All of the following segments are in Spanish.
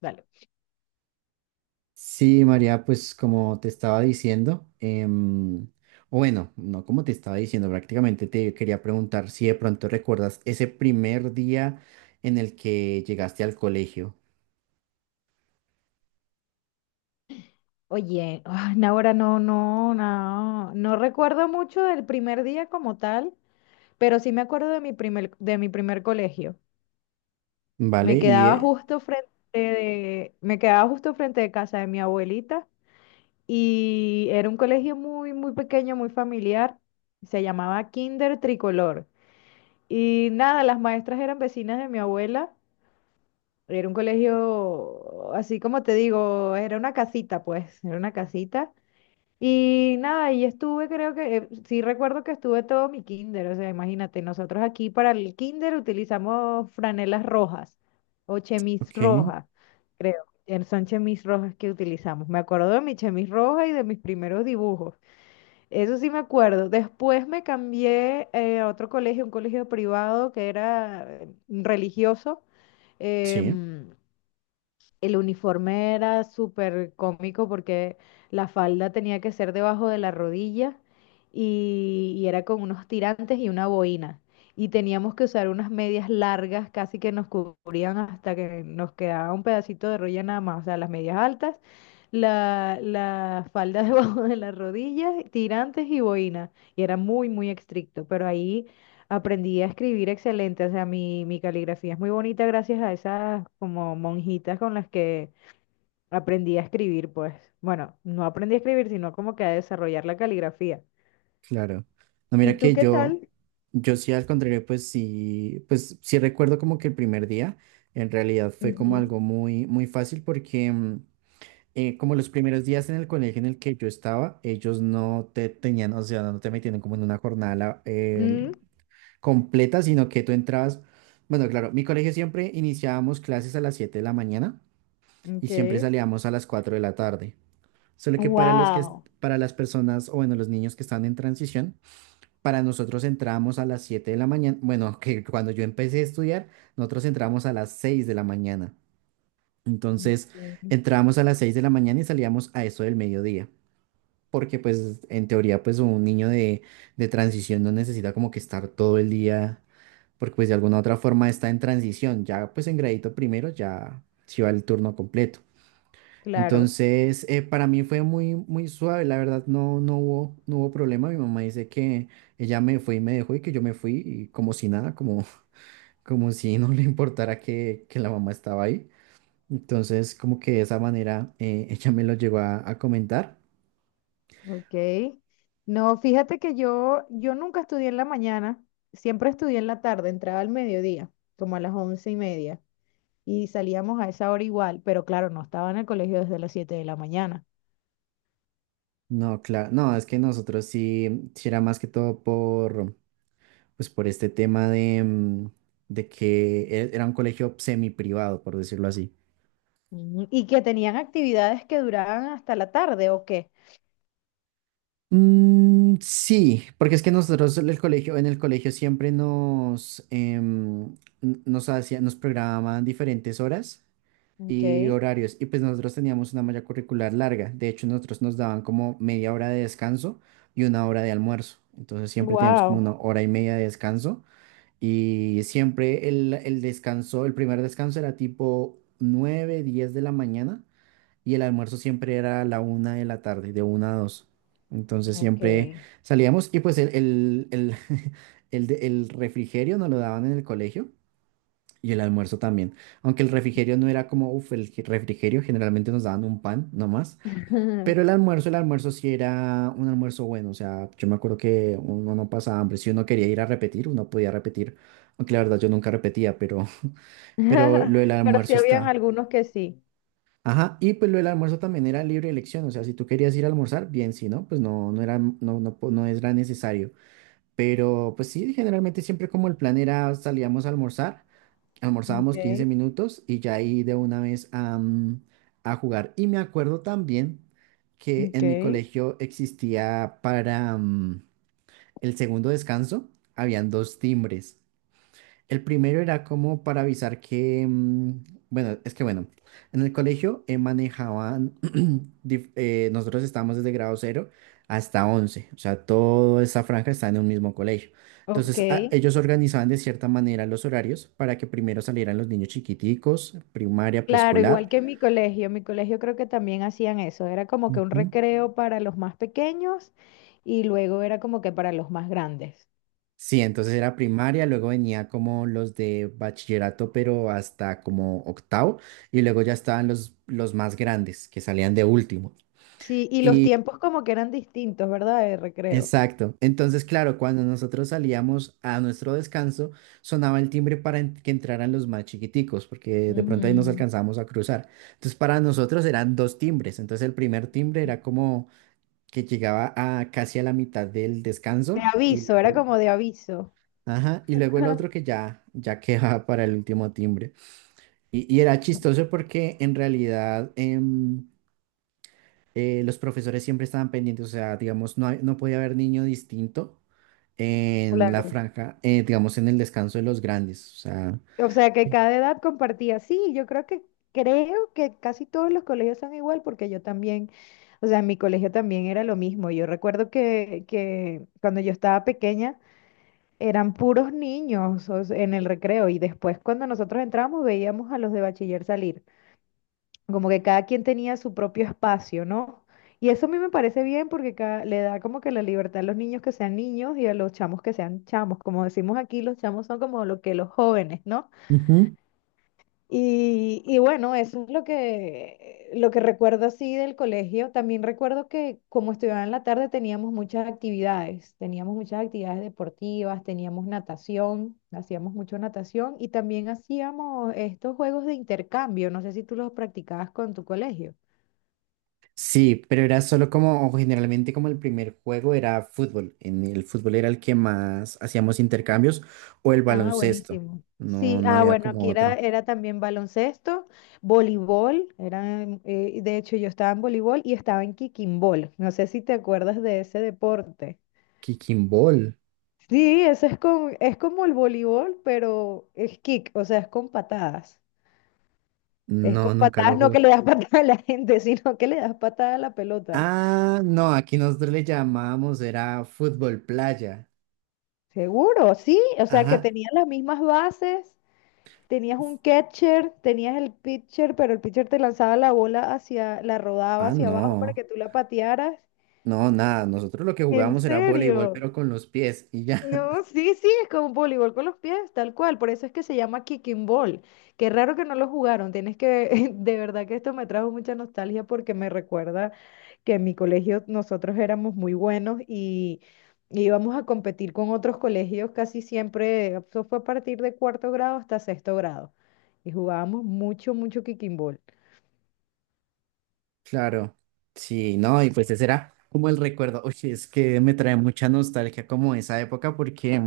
Dale. Sí, María, pues como te estaba diciendo, o bueno, no como te estaba diciendo, prácticamente te quería preguntar si de pronto recuerdas ese primer día en el que llegaste al colegio, Oye, ah, no, ahora no, no, no, no recuerdo mucho del primer día como tal, pero sí me acuerdo de mi primer colegio. ¿vale? Me quedaba justo frente de, me quedaba justo frente de casa de mi abuelita y era un colegio muy, muy pequeño, muy familiar. Se llamaba Kinder Tricolor. Y nada, las maestras eran vecinas de mi abuela. Era un colegio, así como te digo, era una casita, pues, era una casita. Y nada, y estuve, creo que, sí recuerdo que estuve todo mi kinder, o sea, imagínate, nosotros aquí para el kinder utilizamos franelas rojas o chemis Ok, roja, creo. Son chemis rojas que utilizamos. Me acuerdo de mi chemis roja y de mis primeros dibujos. Eso sí me acuerdo. Después me cambié a otro colegio, un colegio privado que era religioso. sí, em, el uniforme era súper cómico porque la falda tenía que ser debajo de la rodilla y era con unos tirantes y una boina. Y teníamos que usar unas medias largas, casi que nos cubrían hasta que nos quedaba un pedacito de rodilla nada más. O sea, las medias altas, la falda debajo de la rodilla, tirantes y boina. Y era muy, muy estricto. Pero ahí aprendí a escribir excelente, o sea, mi caligrafía es muy bonita gracias a esas como monjitas con las que aprendí a escribir, pues. Bueno, no aprendí a escribir, sino como que a desarrollar la caligrafía. claro. No, mira ¿Y tú que qué tal? yo sí al contrario, pues sí recuerdo como que el primer día en realidad fue como Ujú. algo muy, muy fácil porque como los primeros días en el colegio en el que yo estaba, ellos no te tenían, o sea, no te metían como en una jornada Mm, completa, sino que tú entrabas, bueno, claro, mi colegio siempre iniciábamos clases a las 7 de la mañana y ok. siempre salíamos a las 4 de la tarde. Solo que para los que, Wow. para las personas, o bueno, los niños que están en transición, para nosotros entrábamos a las 7 de la mañana, bueno, que cuando yo empecé a estudiar, nosotros entrábamos a las 6 de la mañana. Entonces, Ok, entrábamos a las 6 de la mañana y salíamos a eso del mediodía porque pues en teoría pues un niño de transición no necesita como que estar todo el día, porque pues de alguna u otra forma está en transición, ya pues en gradito primero ya se va el turno completo. claro, Entonces, para mí fue muy, muy suave, la verdad no hubo, no hubo problema. Mi mamá dice que ella me fue y me dejó y que yo me fui y como si nada, como, como si no le importara que la mamá estaba ahí. Entonces, como que de esa manera ella me lo llegó a comentar. ok. No, fíjate que yo nunca estudié en la mañana, siempre estudié en la tarde, entraba al mediodía, como a las 11:30. Y salíamos a esa hora igual, pero claro, no estaba en el colegio desde las 7 de la mañana. No, claro, no, es que nosotros sí, sí era más que todo por, pues por este tema de que era un colegio semiprivado, por decirlo así. Ujú. ¿Y que tenían actividades que duraban hasta la tarde, o qué? Mm, sí, porque es que nosotros en el colegio siempre nos hacían, nos programaban diferentes horas Ok, y horarios, y pues nosotros teníamos una malla curricular larga. De hecho, nosotros nos daban como media hora de descanso y una hora de almuerzo. Entonces siempre teníamos como una wow, hora y media de descanso. Y siempre el descanso, el primer descanso era tipo 9 10 de la mañana y el almuerzo siempre era a la una de la tarde, de una a 2. Entonces ok. siempre salíamos y pues el el refrigerio nos lo daban en el colegio y el almuerzo también. Aunque el refrigerio no era como, uff, el refrigerio generalmente nos daban un pan nomás, pero el almuerzo sí era un almuerzo bueno, o sea, yo me acuerdo que uno no pasaba hambre, si uno quería ir a repetir, uno podía repetir, aunque la verdad yo nunca repetía, pero, pero lo del Pero sí almuerzo habían está. algunos que sí. Ajá, y pues lo del almuerzo también era libre elección, o sea, si tú querías ir a almorzar, bien, si no, pues no, no era, no, no era necesario. Pero pues sí, generalmente siempre como el plan era salíamos a almorzar, almorzábamos Okay, 15 minutos y ya ahí de una vez a jugar. Y me acuerdo también que en mi okay, colegio existía para el segundo descanso, habían dos timbres. El primero era como para avisar bueno, es que bueno, en el colegio manejaban, nosotros estábamos desde grado cero hasta 11, o sea, toda esa franja está en un mismo colegio. Entonces, okay, ellos organizaban de cierta manera los horarios para que primero salieran los niños chiquiticos, primaria, claro, igual preescolar. que en mi colegio creo que también hacían eso, era como que un Ujú. recreo para los más pequeños y luego era como que para los más grandes. Sí, entonces era primaria, luego venía como los de bachillerato, pero hasta como octavo, y luego ya estaban los más grandes, que salían de último. Sí, y los Y tiempos como que eran distintos, ¿verdad? De recreo. exacto. Entonces, claro, cuando nosotros salíamos a nuestro descanso, sonaba el timbre para que entraran los más chiquiticos, porque de pronto ahí nos Ujú. alcanzábamos a cruzar. Entonces, para nosotros eran dos timbres. Entonces, el primer timbre era como que llegaba a casi a la mitad del De descanso. Aviso, era como de aviso. Ajá, y luego el otro que ya, ya quedaba para el último timbre. Y era chistoso porque en realidad los profesores siempre estaban pendientes, o sea, digamos, no podía haber niño distinto en la Claro. franja, digamos, en el descanso de los grandes, o sea. O sea, que Sí, cada edad compartía. Sí, yo creo que casi todos los colegios son igual porque yo también, o sea, en mi colegio también era lo mismo. Yo recuerdo que cuando yo estaba pequeña eran puros niños, o sea, en el recreo, y después cuando nosotros entrábamos veíamos a los de bachiller salir. Como que cada quien tenía su propio espacio, ¿no? Y eso a mí me parece bien porque le da como que la libertad a los niños que sean niños y a los chamos que sean chamos. Como decimos aquí, los chamos son como lo que los jóvenes, ¿no? ujú. Y bueno, eso es lo que recuerdo así del colegio. También recuerdo que como estudiaba en la tarde teníamos muchas actividades deportivas, teníamos natación, hacíamos mucho natación y también hacíamos estos juegos de intercambio. No sé si tú los practicabas con tu colegio. Sí, pero era solo como, o generalmente como el primer juego era fútbol, en el fútbol era el que más hacíamos intercambios, o el Ah, baloncesto, buenísimo. no, Sí, no ah, había bueno, como aquí era, otro. era también baloncesto, voleibol, de hecho yo estaba en voleibol y estaba en kickimball. No sé si te acuerdas de ese deporte. Kicking ball, Sí, eso es como el voleibol, pero es kick, o sea, es con patadas. Es con no, nunca patadas, lo no jugué. que le das patada a la gente, sino que le das patada a la pelota. Ah, no, aquí nosotros le llamábamos, era fútbol playa. Seguro, sí, o sea, que Ajá. tenían las mismas bases. Tenías un catcher, tenías el pitcher, pero el pitcher te lanzaba la bola hacia, la rodaba Ah, hacia abajo para no. que tú la patearas. No, nada, nosotros lo que jugábamos ¿En era voleibol, serio? pero con los pies y ya, No, sí, sí, es como voleibol con los pies, tal cual. Por eso es que se llama kicking ball. Qué raro que no lo jugaron. Tienes que, de verdad que esto me trajo mucha nostalgia porque me recuerda que en mi colegio nosotros éramos muy buenos y íbamos a competir con otros colegios casi siempre. Eso fue a partir de cuarto grado hasta sexto grado. Y jugábamos mucho, mucho kicking ball. claro. Sí, no, y pues ese era como el recuerdo. Oye, es que me trae mucha nostalgia como esa época porque,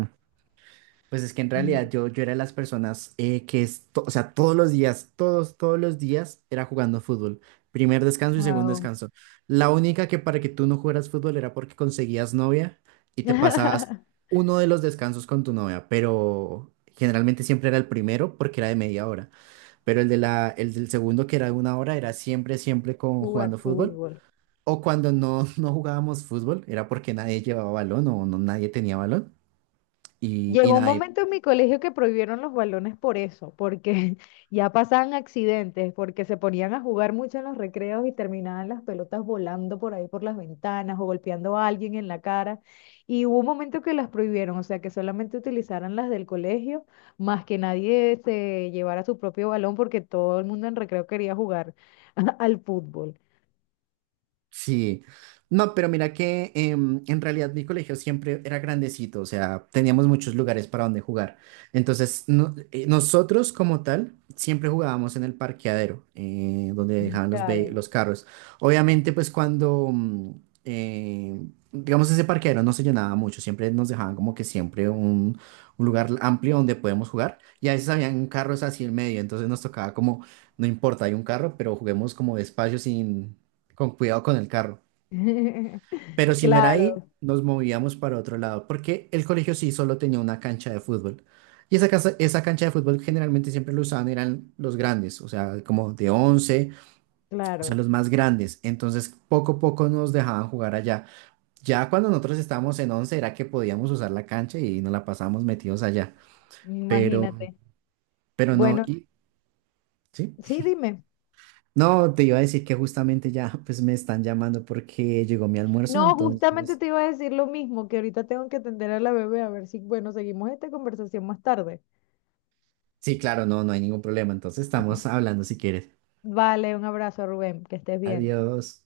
pues es que en Mm. realidad yo era de las personas que, o sea, todos los días, todos, todos los días era jugando fútbol. Primer descanso y segundo Wow. descanso. La única que para que tú no jugaras fútbol era porque conseguías novia y te pasabas uno de los descansos con tu novia, pero generalmente siempre era el primero porque era de media hora. Pero el de la, el del segundo, que era de una hora, era siempre, siempre con Jugar jugando fútbol. fútbol. O cuando no, no jugábamos fútbol, era porque nadie llevaba balón o no, nadie tenía balón. Y Llegó un nada, momento en mi colegio que prohibieron los balones por eso, porque ya pasaban accidentes, porque se ponían a jugar mucho en los recreos y terminaban las pelotas volando por ahí por las ventanas o golpeando a alguien en la cara. Y hubo un momento que las prohibieron, o sea, que solamente utilizaran las del colegio, más que nadie se llevara su propio balón porque todo el mundo en recreo quería jugar al fútbol. sí, no, pero mira que en realidad mi colegio siempre era grandecito, o sea, teníamos muchos lugares para donde jugar. Entonces, nosotros como tal siempre jugábamos en el parqueadero, donde dejaban Claro. los carros. Obviamente, pues eh, digamos, ese parqueadero no se llenaba mucho, siempre nos dejaban como que siempre un lugar amplio donde podemos jugar. Y a veces habían carros así en medio, entonces nos tocaba como, no importa, hay un carro, pero juguemos como despacio sin con cuidado con el carro. Pero si no era ahí, Claro, nos movíamos para otro lado, porque el colegio sí solo tenía una cancha de fútbol. Y esa cancha de fútbol generalmente siempre lo usaban, eran los grandes, o sea, como de 11, o sea, claro, los más grandes. Entonces, poco a poco nos dejaban jugar allá. Ya cuando nosotros estábamos en 11 era que podíamos usar la cancha y nos la pasábamos metidos allá. Pero, imagínate. pero Bueno, ¿sí? sí, dime. No, te iba a decir que justamente ya pues me están llamando porque llegó mi almuerzo, No, justamente entonces te iba a decir lo mismo, que ahorita tengo que atender a la bebé a ver si, bueno, seguimos esta conversación más tarde. sí, claro, no, no hay ningún problema. Entonces estamos hablando si quieres. Vale, un abrazo, Rubén, que estés bien. Adiós.